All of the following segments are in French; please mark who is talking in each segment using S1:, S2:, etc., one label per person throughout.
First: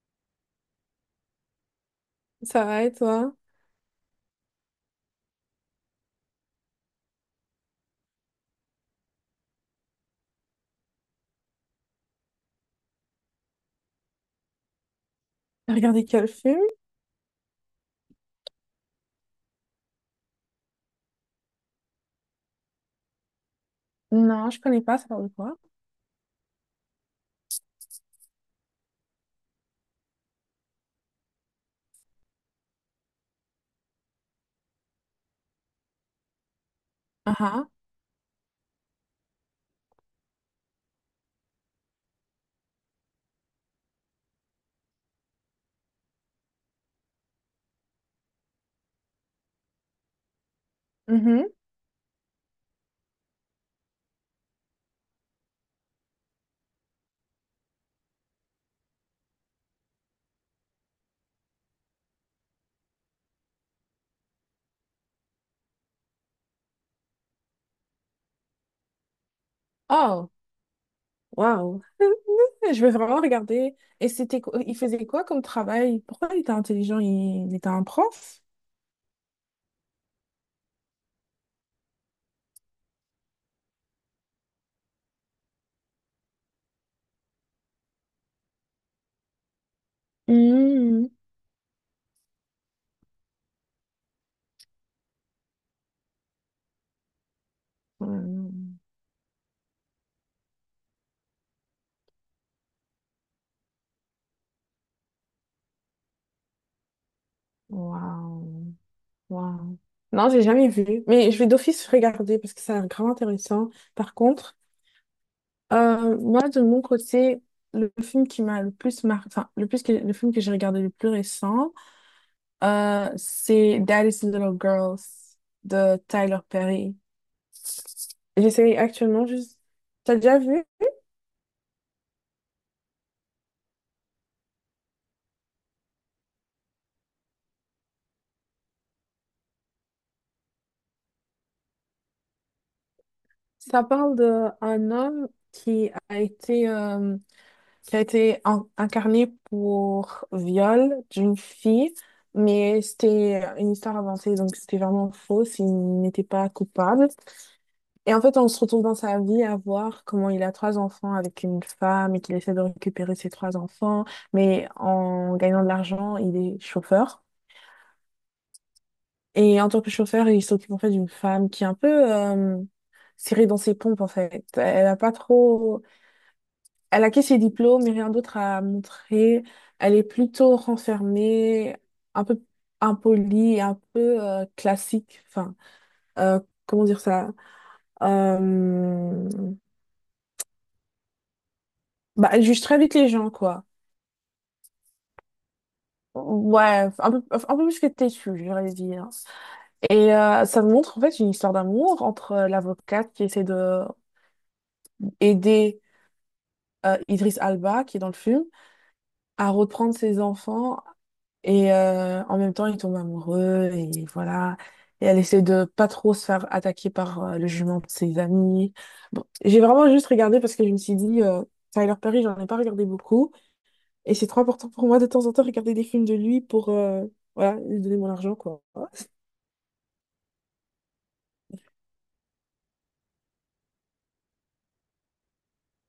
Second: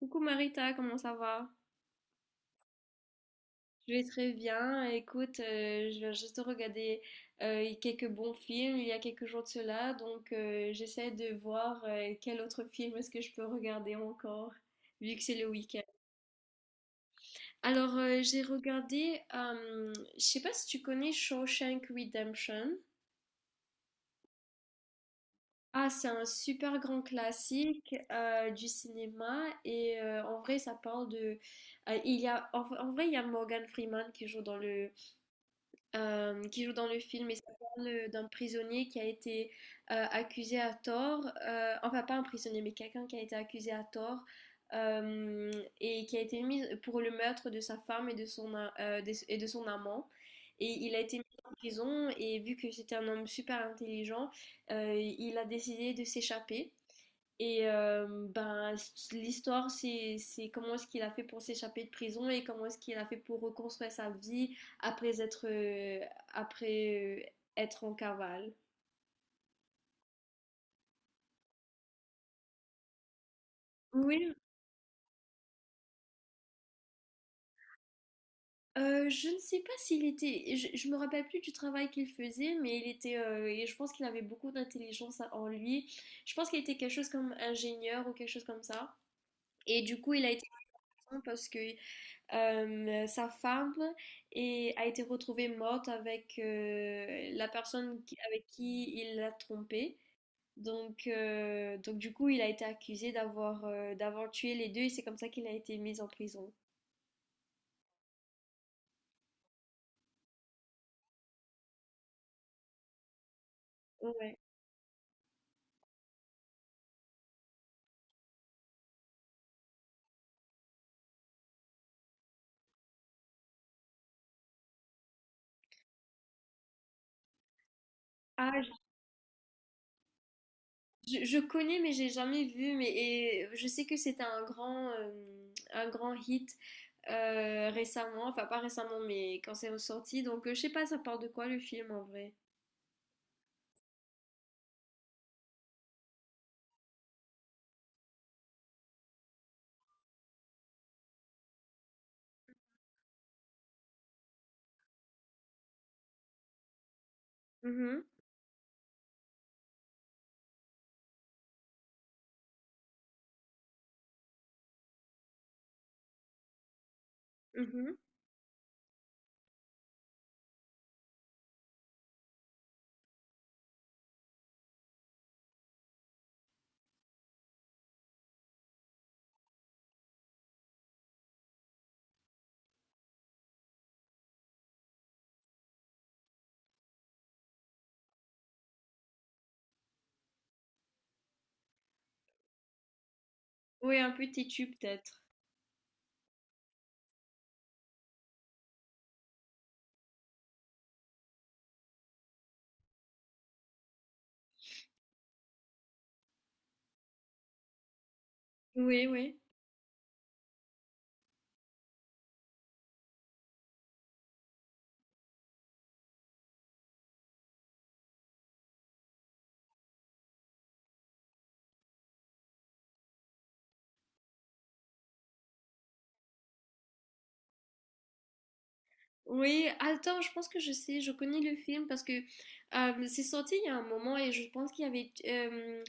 S1: Coucou Marita, comment ça va?
S2: Ça va et toi?
S1: Je vais très bien. Écoute, je viens juste de regarder quelques bons films il y a quelques jours de cela, donc j'essaie de voir quel autre film est-ce que je peux regarder encore, vu que c'est le
S2: T'as
S1: week-end.
S2: regardé quel film?
S1: Alors, j'ai regardé, je sais pas si tu connais Shawshank Redemption.
S2: Non, je connais pas, ça parle de quoi?
S1: Ah, c'est un super grand classique du cinéma et en vrai, ça parle de il y a, en vrai, il y a Morgan Freeman qui joue dans le film et
S2: Ah
S1: ça
S2: ah.
S1: parle d'un prisonnier qui a été accusé à tort, enfin pas un prisonnier mais quelqu'un qui a été accusé à tort euh, et qui a été mis pour le meurtre de sa femme et de son amant. Et il a été mis en
S2: Mhm.
S1: prison et vu que c'était un homme super intelligent, il a décidé de s'échapper. Et ben, l'histoire, c'est comment est-ce qu'il a fait pour s'échapper de prison et comment est-ce qu'il a fait pour reconstruire sa vie après, être en cavale.
S2: Oh, waouh. Je vais vraiment regarder. Et
S1: Oui,
S2: c'était il faisait quoi comme travail? Pourquoi il était intelligent? Il était un prof?
S1: je ne sais pas s'il était, je me rappelle plus du travail qu'il faisait, mais il était, et je pense qu'il avait beaucoup d'intelligence en lui. Je pense qu'il était quelque chose comme ingénieur ou quelque chose comme ça. Et du coup, il a été
S2: Mhm.
S1: prison parce que sa femme a été retrouvée morte avec la personne avec
S2: Hmm.
S1: qui il l'a trompée. Donc, du coup, il a été accusé d'avoir tué les deux et c'est comme ça qu'il a été mis en prison.
S2: Waouh. Waouh. Non, j'ai jamais vu. Mais je vais d'office regarder parce que ça a l'air grave intéressant. Par
S1: Ouais.
S2: contre, moi, de mon côté, le film qui m'a le plus marqué, enfin, le plus le film que j'ai regardé le plus récent, c'est Daddy's Little Girls de Tyler Perry.
S1: Ah,
S2: J'essaye actuellement juste. T'as déjà vu?
S1: je connais mais j'ai jamais vu mais et je sais que c'était un grand hit récemment, enfin pas récemment mais quand c'est ressorti. Donc je sais pas ça parle de quoi le film en vrai.
S2: Ça parle d'un homme qui a été euh, qui a été incarnée pour viol d'une fille, mais c'était une histoire avancée, donc c'était vraiment faux, il n'était pas coupable.
S1: Mhm,
S2: Et en fait, on se retrouve dans sa vie à voir comment il a trois enfants avec une femme et qu'il essaie de récupérer ses trois enfants, mais en gagnant de l'argent, il est chauffeur.
S1: mhm.
S2: Et en tant que chauffeur, il s'occupe en fait d'une femme qui est un peu serrée dans ses pompes en fait. Elle a pas trop. Elle a que ses diplômes et rien d'autre à montrer. Elle est plutôt renfermée, un peu impolie, et un peu classique. Enfin, euh, comment dire ça? Euh, Bah, elle juge très vite les gens, quoi.
S1: Oui, un peu têtu peut-être.
S2: Ouais, un peu plus que têtue, j'aurais dire. Et ça montre en fait une histoire d'amour entre l'avocate qui essaie de aider Idriss Alba, qui est dans le film,
S1: Oui, oui.
S2: à reprendre ses enfants. Et en même temps, ils tombent amoureux et voilà. Et elle essaie de pas trop se faire attaquer par le jument de ses amis. Bon, j'ai vraiment juste regardé parce que je me suis dit, Tyler Perry, j'en ai pas regardé beaucoup. Et c'est trop important pour moi de temps en temps regarder des films de lui pour voilà, lui donner mon argent, quoi.
S1: Oui, attends, je pense que je sais, je connais le film parce que c'est sorti il y a un moment et je pense qu'il y avait,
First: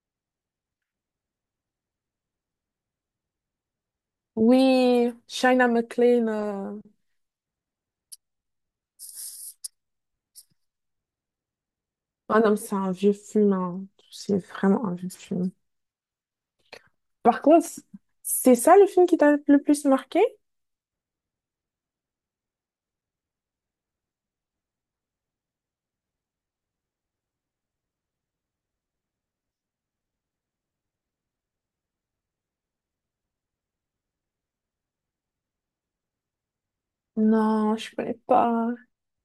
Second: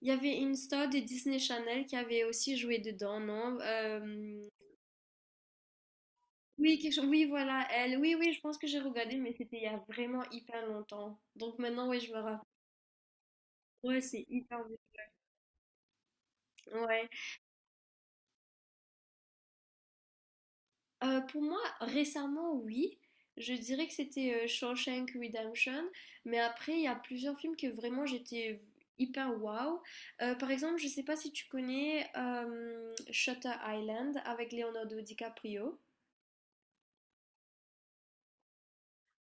S1: il y avait une star de Disney Channel qui avait aussi joué dedans, non? Euh,
S2: Oui, Shaina McLean.
S1: oui,
S2: euh,
S1: quelque chose, oui, voilà, elle. Oui, oui, je pense que j'ai regardé, mais c'était il y a vraiment hyper longtemps. Donc maintenant, oui, je me rappelle.
S2: Ah non, mais c'est un vieux film, hein.
S1: Ouais, c'est
S2: C'est
S1: hyper vieux.
S2: vraiment un vieux film.
S1: Ouais.
S2: Par contre, c'est ça le film qui t'a le plus marqué?
S1: Pour moi, récemment, oui. Je dirais que c'était Shawshank Redemption, mais après, il y a plusieurs films que vraiment j'étais hyper wow. Par exemple, je sais pas si tu connais Shutter Island avec Leonardo DiCaprio.
S2: Non, je connais pas.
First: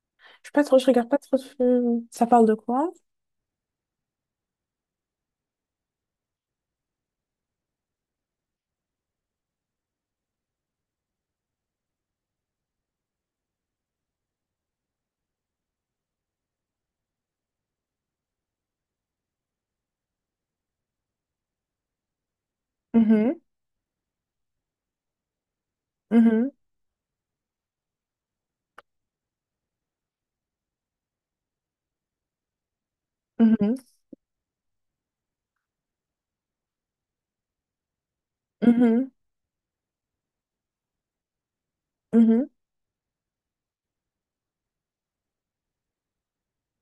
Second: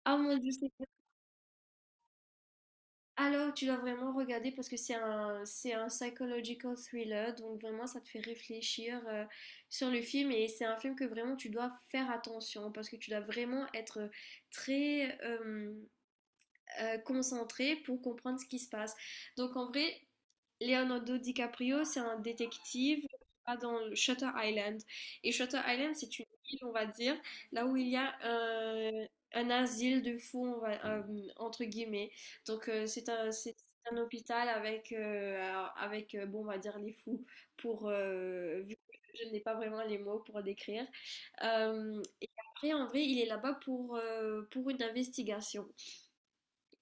S1: Ah mon
S2: Je
S1: Dieu,
S2: suis pas trop, je regarde pas trop de films. Ça parle de quoi?
S1: alors tu dois vraiment regarder parce que c'est un psychological thriller, donc vraiment ça te fait réfléchir sur le film et c'est un film que vraiment tu dois faire attention parce que tu dois vraiment être très concentré pour comprendre ce qui se passe. Donc en vrai, Leonardo DiCaprio, c'est un détective qui
S2: Mhm,
S1: va dans Shutter Island. Et Shutter Island, c'est une
S2: mhm,
S1: île, on va dire, là où il y a un asile de fous, entre guillemets. Donc c'est
S2: mhm,
S1: c'est un hôpital avec, avec bon, on va dire les fous, pour, vu
S2: mhm,
S1: que je n'ai pas vraiment les mots pour décrire. Et
S2: mhm.
S1: après, en vrai, il est là-bas pour une investigation.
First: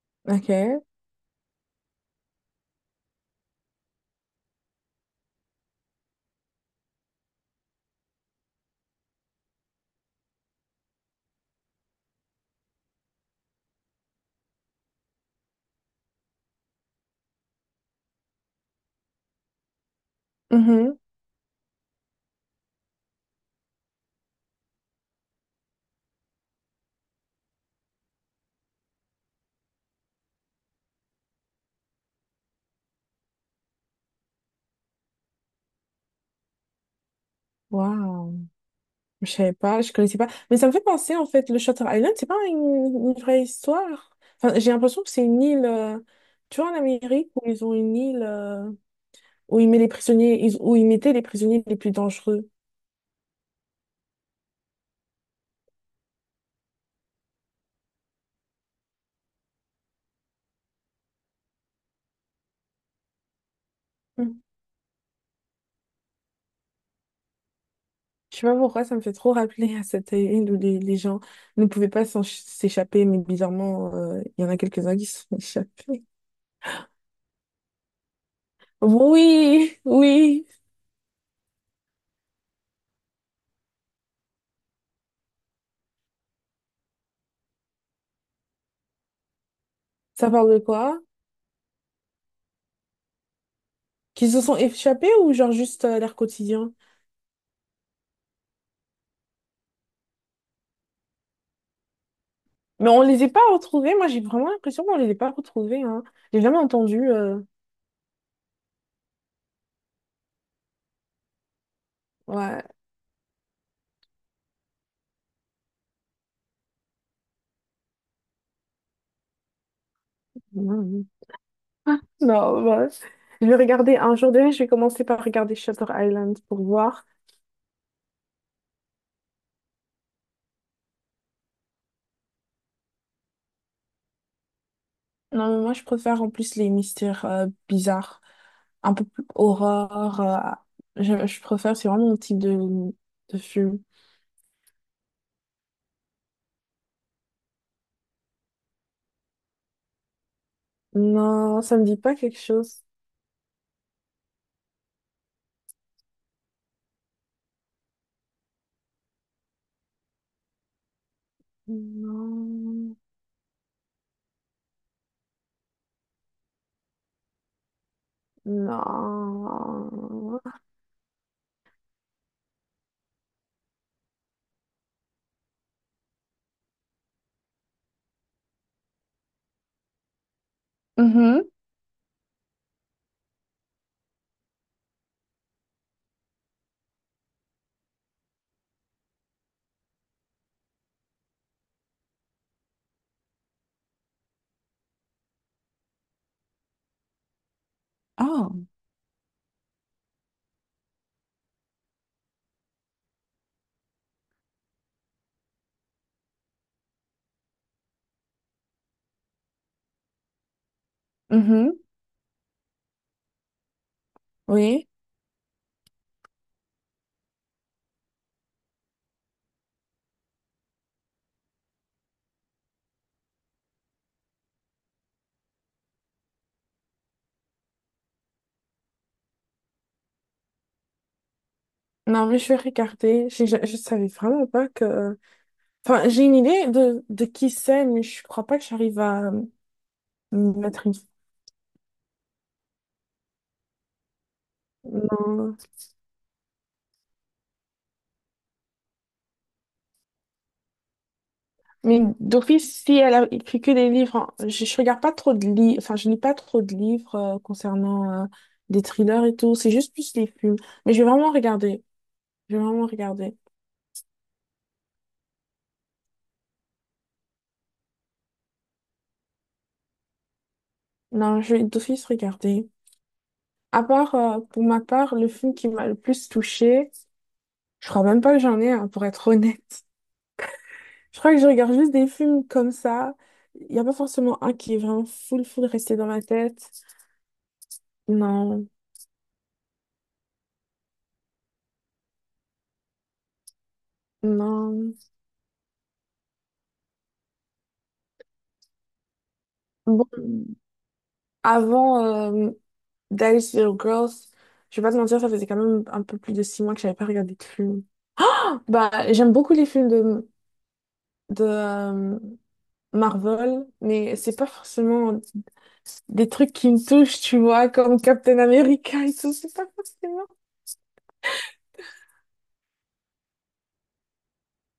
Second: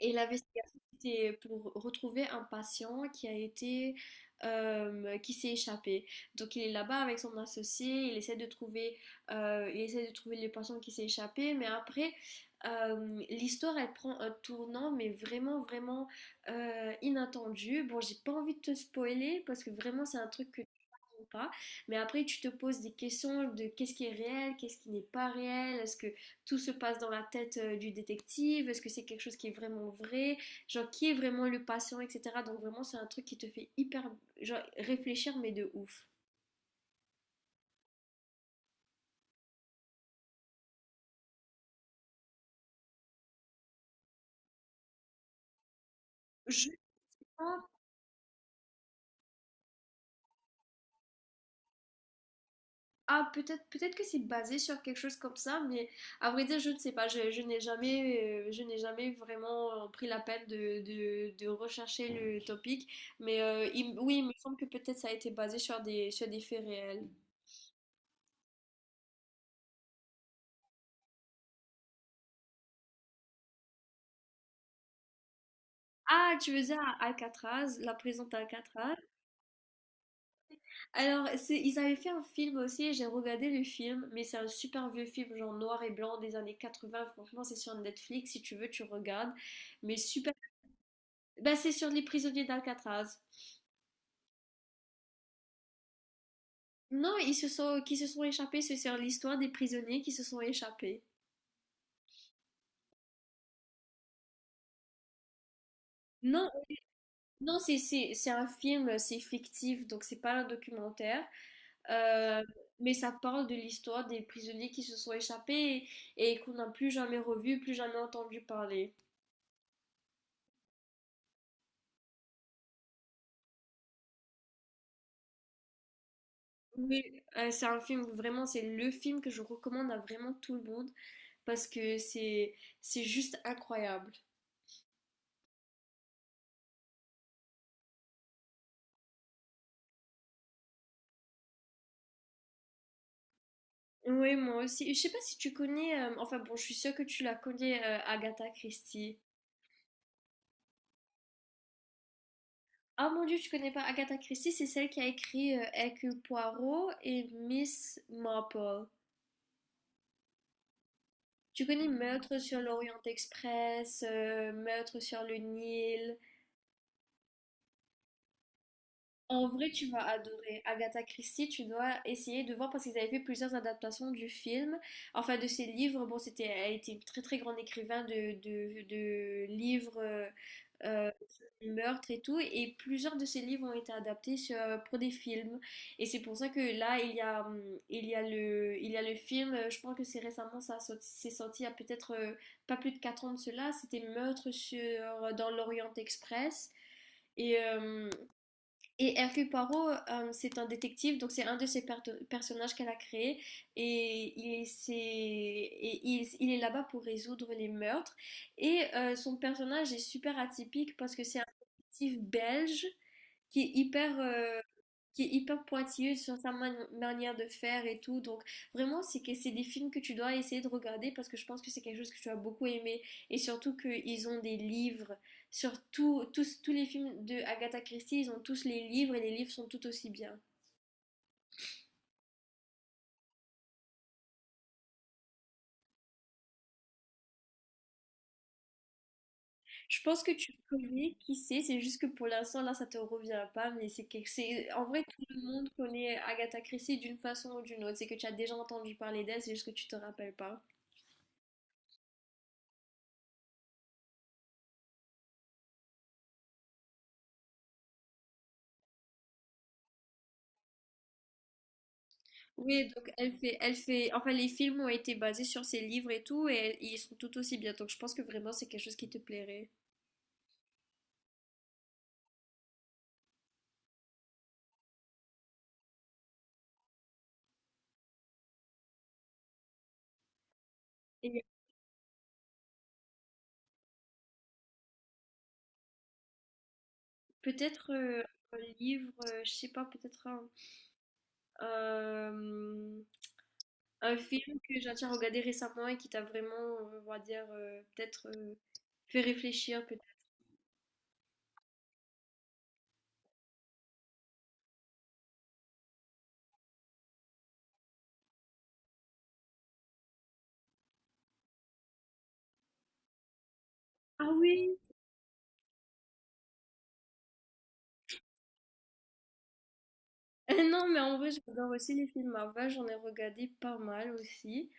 S1: Et l'investigation,
S2: Ok.
S1: c'était pour retrouver un patient qui a été, qui s'est échappé. Donc il est là-bas avec son associé, il essaie de trouver le patient qui s'est échappé, mais après, l'histoire, elle prend un tournant, mais vraiment, vraiment inattendu. Bon, j'ai pas envie de te spoiler parce que vraiment, c'est un truc que tu
S2: Mhm.
S1: comprends pas. Mais après, tu te poses des questions de qu'est-ce qui est réel, qu'est-ce qui n'est pas réel, est-ce que tout se passe dans la tête du détective, est-ce que c'est quelque chose qui est vraiment vrai, genre qui est vraiment le patient, etc. Donc vraiment c'est un truc qui te fait hyper genre, réfléchir mais de ouf.
S2: Waouh, je savais pas, je connaissais pas. Mais ça me fait penser en fait, le Shutter Island, c'est pas une vraie histoire. Enfin, j'ai l'impression que c'est une île, tu
S1: Je
S2: vois, en Amérique où ils
S1: pense-
S2: ont une île où ils mettent les prisonniers, où ils mettaient les prisonniers les plus dangereux.
S1: ah peut-être peut-être que c'est basé sur quelque chose comme ça, mais à vrai dire je ne sais pas, je n'ai jamais vraiment pris la peine de, de rechercher le topic, mais oui il me
S2: Mm.
S1: semble que peut-être ça a été basé sur des faits réels.
S2: Je sais pas pourquoi, ça me fait trop rappeler à cette île où les gens ne pouvaient pas s'échapper, mais bizarrement, il y en a quelques-uns qui se sont échappés.
S1: Ah, tu veux dire Alcatraz, la prison d'Alcatraz?
S2: Oui, oui.
S1: Alors, ils avaient fait un film aussi, j'ai regardé le film, mais c'est un super vieux film, genre noir et blanc des années 80. Franchement, c'est sur Netflix, si tu veux, tu regardes. Mais
S2: Ça
S1: super.
S2: parle de quoi?
S1: Bah, c'est sur les prisonniers d'Alcatraz.
S2: Qu'ils se sont échappés ou genre juste leur quotidien?
S1: Non, qui se sont échappés, c'est sur l'histoire des prisonniers qui se sont échappés.
S2: Mais on les a pas retrouvés. Moi, j'ai vraiment l'impression qu'on les a pas retrouvés, hein. J'ai
S1: Non,
S2: jamais entendu.
S1: non, c'est un film, c'est fictif, donc c'est pas un documentaire. Euh,
S2: Ouais.
S1: mais ça parle de l'histoire des prisonniers qui se sont échappés et qu'on n'a plus jamais revu, plus jamais entendu parler.
S2: Mm. Non, bah, je vais regarder un jour déjà. Je vais commencer par regarder Shutter Island pour
S1: Oui,
S2: voir.
S1: c'est un film, vraiment, c'est le film que je recommande à vraiment tout le monde parce que c'est juste incroyable.
S2: Non, mais moi, je préfère en plus les mystères bizarres, un peu plus horreur. Je préfère, c'est vraiment mon type de film.
S1: Oui, moi aussi. Je sais pas si tu connais, enfin bon, je suis sûre que tu la connais, Agatha Christie.
S2: Non, ça me dit pas quelque chose.
S1: Ah mon Dieu, tu connais pas Agatha Christie, c'est celle qui a écrit Hercule Poirot et Miss Marple. Tu connais Meurtre sur
S2: Non.
S1: l'Orient Express, Meurtre sur le Nil. En vrai, tu vas
S2: Non.
S1: adorer. Agatha Christie, tu dois essayer de voir parce qu'ils avaient fait plusieurs adaptations du film, enfin de ses livres. Bon, elle était une très très grande écrivain de livres
S2: Mhm.
S1: sur le meurtre et tout, et plusieurs de ses livres ont été adaptés pour des films. Et c'est pour ça que là, il y a le film. Je pense que c'est récemment, c'est sorti il y a peut-être pas plus de 4 ans de cela. C'était Meurtre sur dans l'Orient Express. Et, euh,
S2: Ah.
S1: et, Hercule Poirot, c'est un détective, donc c'est un de ses personnages qu'elle a créé. Et il, c'est- et il est là-bas pour résoudre les meurtres. Et son personnage est super atypique parce que c'est un
S2: Mhm.
S1: détective belge qui est hyper, euh,
S2: Oui.
S1: qui est hyper pointilleuse sur sa manière de faire et tout. Donc vraiment, c'est que c'est des films que tu dois essayer de regarder parce que je pense que c'est quelque chose que tu as beaucoup aimé et surtout qu'ils ont des livres sur tous les films de Agatha Christie, ils ont tous les livres et les livres sont tout aussi bien.
S2: Non, mais je vais regarder. Je savais vraiment pas que... Enfin, j'ai une idée de qui c'est, mais je crois pas que j'arrive à
S1: Je pense que tu
S2: mettre une...
S1: connais, qui sait, c'est juste que pour l'instant là ça te revient pas, mais c'est en vrai tout le
S2: Non.
S1: monde connaît Agatha Christie d'une façon ou d'une autre. C'est que tu as déjà entendu parler d'elle, c'est juste que tu te rappelles pas.
S2: Mais d'office, si elle a écrit que des livres, hein, je regarde pas trop de livres, enfin, je lis pas trop de livres concernant des thrillers et tout. C'est juste plus les films. Mais je vais vraiment regarder. Je vais vraiment
S1: Oui, donc
S2: regarder.
S1: elle fait, enfin les films ont été basés sur ses livres et tout, et, ils sont tout aussi bien. Donc je pense que vraiment c'est quelque chose qui te plairait.
S2: Non, je vais d'office regarder. À part, pour ma part, le film qui m'a le plus touchée, je crois même pas que j'en ai un, pour être honnête. Je crois que
S1: Et
S2: je regarde juste des films comme ça. Il n'y a pas forcément un qui est vraiment full, full resté dans ma tête.
S1: peut-être un
S2: Non,
S1: livre, je sais pas, peut-être euh, un film que j'ai
S2: non.
S1: déjà regardé récemment et qui t'a vraiment, on va dire, peut-être fait réfléchir. Peut-être.
S2: Bon, avant. euh, Dice Little Girls. Je vais pas te mentir, ça faisait quand même un peu plus de 6 mois que j'avais pas regardé de film. Bah, j'aime beaucoup les films de Marvel, mais
S1: Ah
S2: c'est pas
S1: oui!
S2: forcément des trucs qui me touchent, tu vois, comme Captain America et tout. C'est pas forcément.
S1: Non, mais en vrai j'adore aussi les films Marvel, j'en ai regardé pas mal aussi.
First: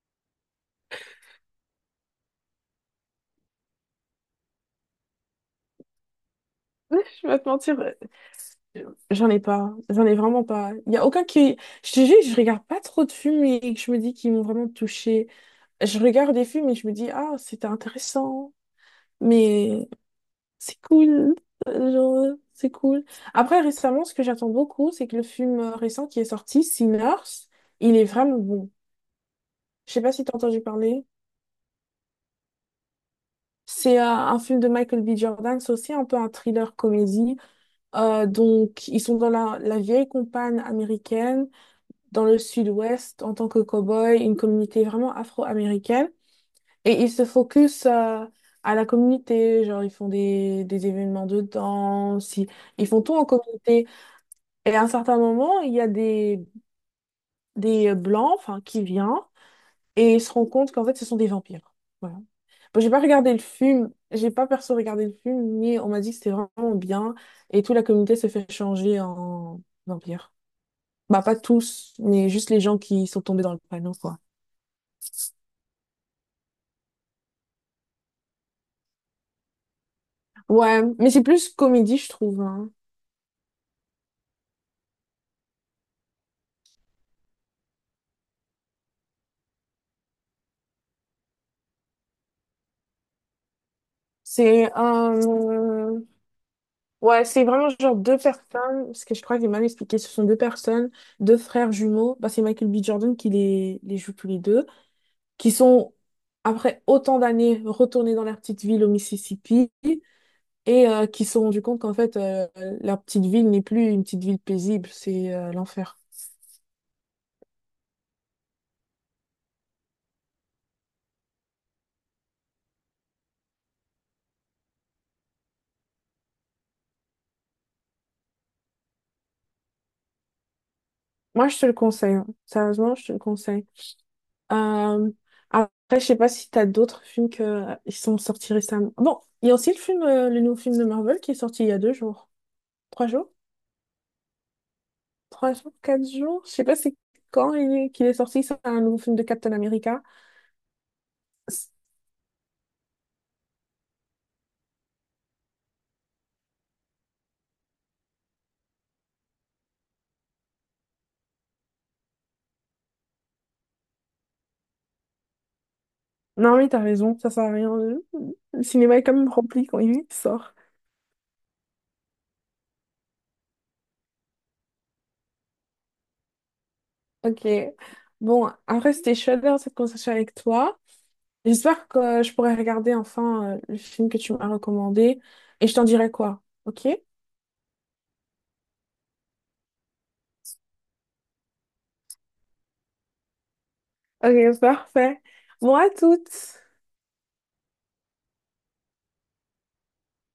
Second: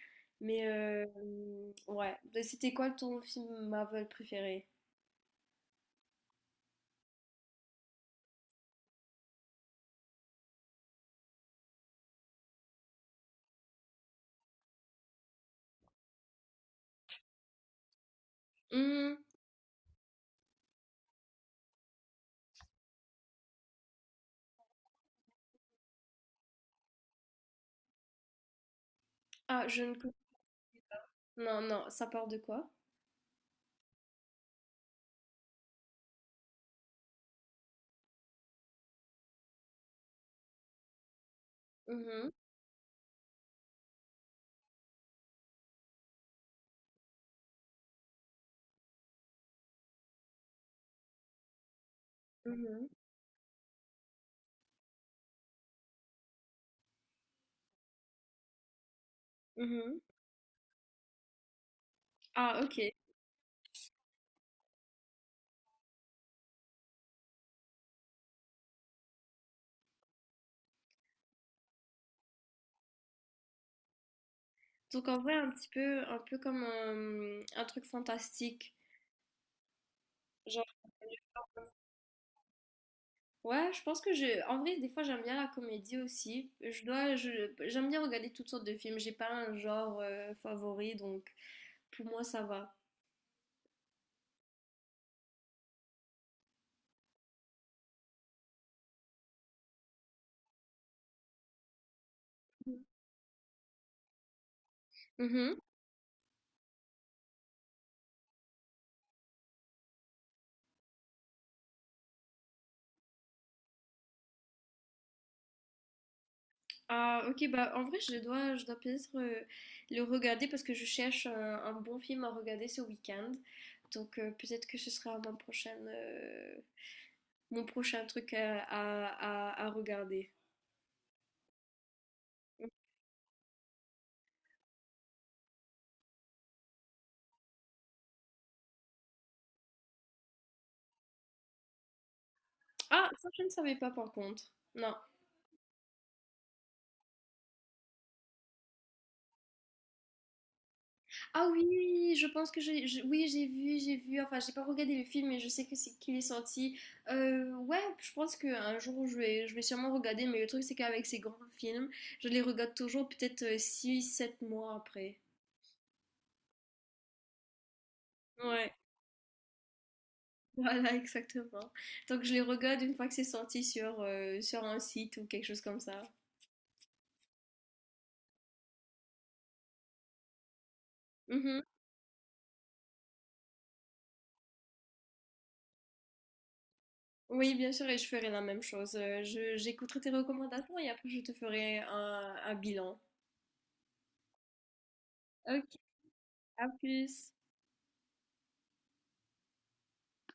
S1: Mais ouais, c'était quoi ton film Marvel préféré?
S2: Je vais pas te mentir, j'en ai pas. J'en ai vraiment pas. Il y a aucun qui. Je te jure, je regarde pas trop de films et que je me dis qu'ils m'ont vraiment touchée. Je regarde des films et je me dis, ah, c'était intéressant.
S1: Hmm.
S2: Mais. C'est cool. Genre, c'est cool. Après, récemment, ce que j'attends beaucoup, c'est que le film récent qui est sorti, Sinners, il est vraiment bon.
S1: Ah, je ne
S2: Je sais pas
S1: connais
S2: si t'as entendu parler.
S1: pas. Non, non, ça part de quoi?
S2: C'est un film de Michael B. Jordan, c'est aussi un peu un thriller comédie. Donc, ils sont dans la vieille campagne américaine, dans
S1: Mhm,
S2: le sud-ouest, en tant que cow-boy, une communauté vraiment afro-américaine. Et ils se focus à la communauté, genre ils font des événements de danse, ils,
S1: mhm,
S2: ils font tout en communauté. Et à un certain moment, il y a des blancs enfin, qui viennent
S1: mhm.
S2: et ils se rendent compte qu'en fait, ce sont des vampires. Voilà.
S1: Ah, ok.
S2: Bon, j'ai pas regardé le film, j'ai pas perso regardé le film, mais on m'a dit que c'était vraiment bien et toute la communauté s'est fait changer en vampire. Bah, pas tous, mais juste les gens qui sont tombés dans le panneau, quoi.
S1: Donc en vrai, un petit peu, un peu comme un truc fantastique. Genre,
S2: Ouais, mais c'est plus comédie, je trouve. Hein.
S1: ouais, je pense que je, en vrai, des fois, j'aime bien la comédie aussi. Je dois, j'aime bien regarder toutes sortes de films. J'ai pas un genre favori, donc pour moi, ça va.
S2: C'est un... Ouais, c'est vraiment genre deux personnes, parce que je crois que j'ai mal expliqué, ce sont deux personnes, deux frères jumeaux, bah, c'est Michael B. Jordan qui les joue tous les deux, qui
S1: Mhm.
S2: sont, après autant d'années, retournés dans leur petite ville au Mississippi, et qui se sont rendus compte qu'en fait, leur petite ville n'est plus une petite ville paisible, c'est l'enfer.
S1: Ah, ok, bah en vrai, je dois peut-être le regarder parce que je cherche un bon film à regarder ce week-end. Donc peut-être que ce sera mon prochain truc à regarder.
S2: Moi, je te le conseille, hein. Sérieusement, je te le conseille. Euh, après, je sais pas si t'as d'autres films que ils sont sortis récemment. Bon, il y a aussi le film, le nouveau film de Marvel qui est sorti il y a deux jours, trois
S1: Ah, ça,
S2: jours,
S1: je ne savais pas par contre. Non.
S2: trois jours, quatre jours. Je sais pas c'est quand il est, qu'il est sorti. C'est un nouveau film de Captain America.
S1: Ah
S2: C'est-
S1: oui, je pense que oui, j'ai vu, j'ai vu. Enfin, j'ai pas regardé le film, mais je sais que c'est qu'il est sorti. Ouais, je pense qu'un jour je vais sûrement regarder. Mais le truc, c'est qu'avec ces grands films, je les regarde toujours peut-être six sept mois après.
S2: Non mais t'as raison, ça sert à rien. Le
S1: Ouais,
S2: cinéma est quand même rempli quand il sort.
S1: voilà, exactement. Donc je les regarde une fois que c'est sorti sur un site ou quelque chose comme ça.
S2: Ok. Bon, après c'était chouette d'avoir cette conversation avec toi.
S1: Mhm.
S2: J'espère que je pourrai regarder enfin le film que tu m'as recommandé et je t'en dirai quoi. Ok?
S1: Oui, bien sûr, et je ferai la même chose. J'écouterai tes recommandations et après je te ferai un bilan.
S2: Ok, parfait.
S1: Ok,
S2: Moi, toutes.
S1: à plus.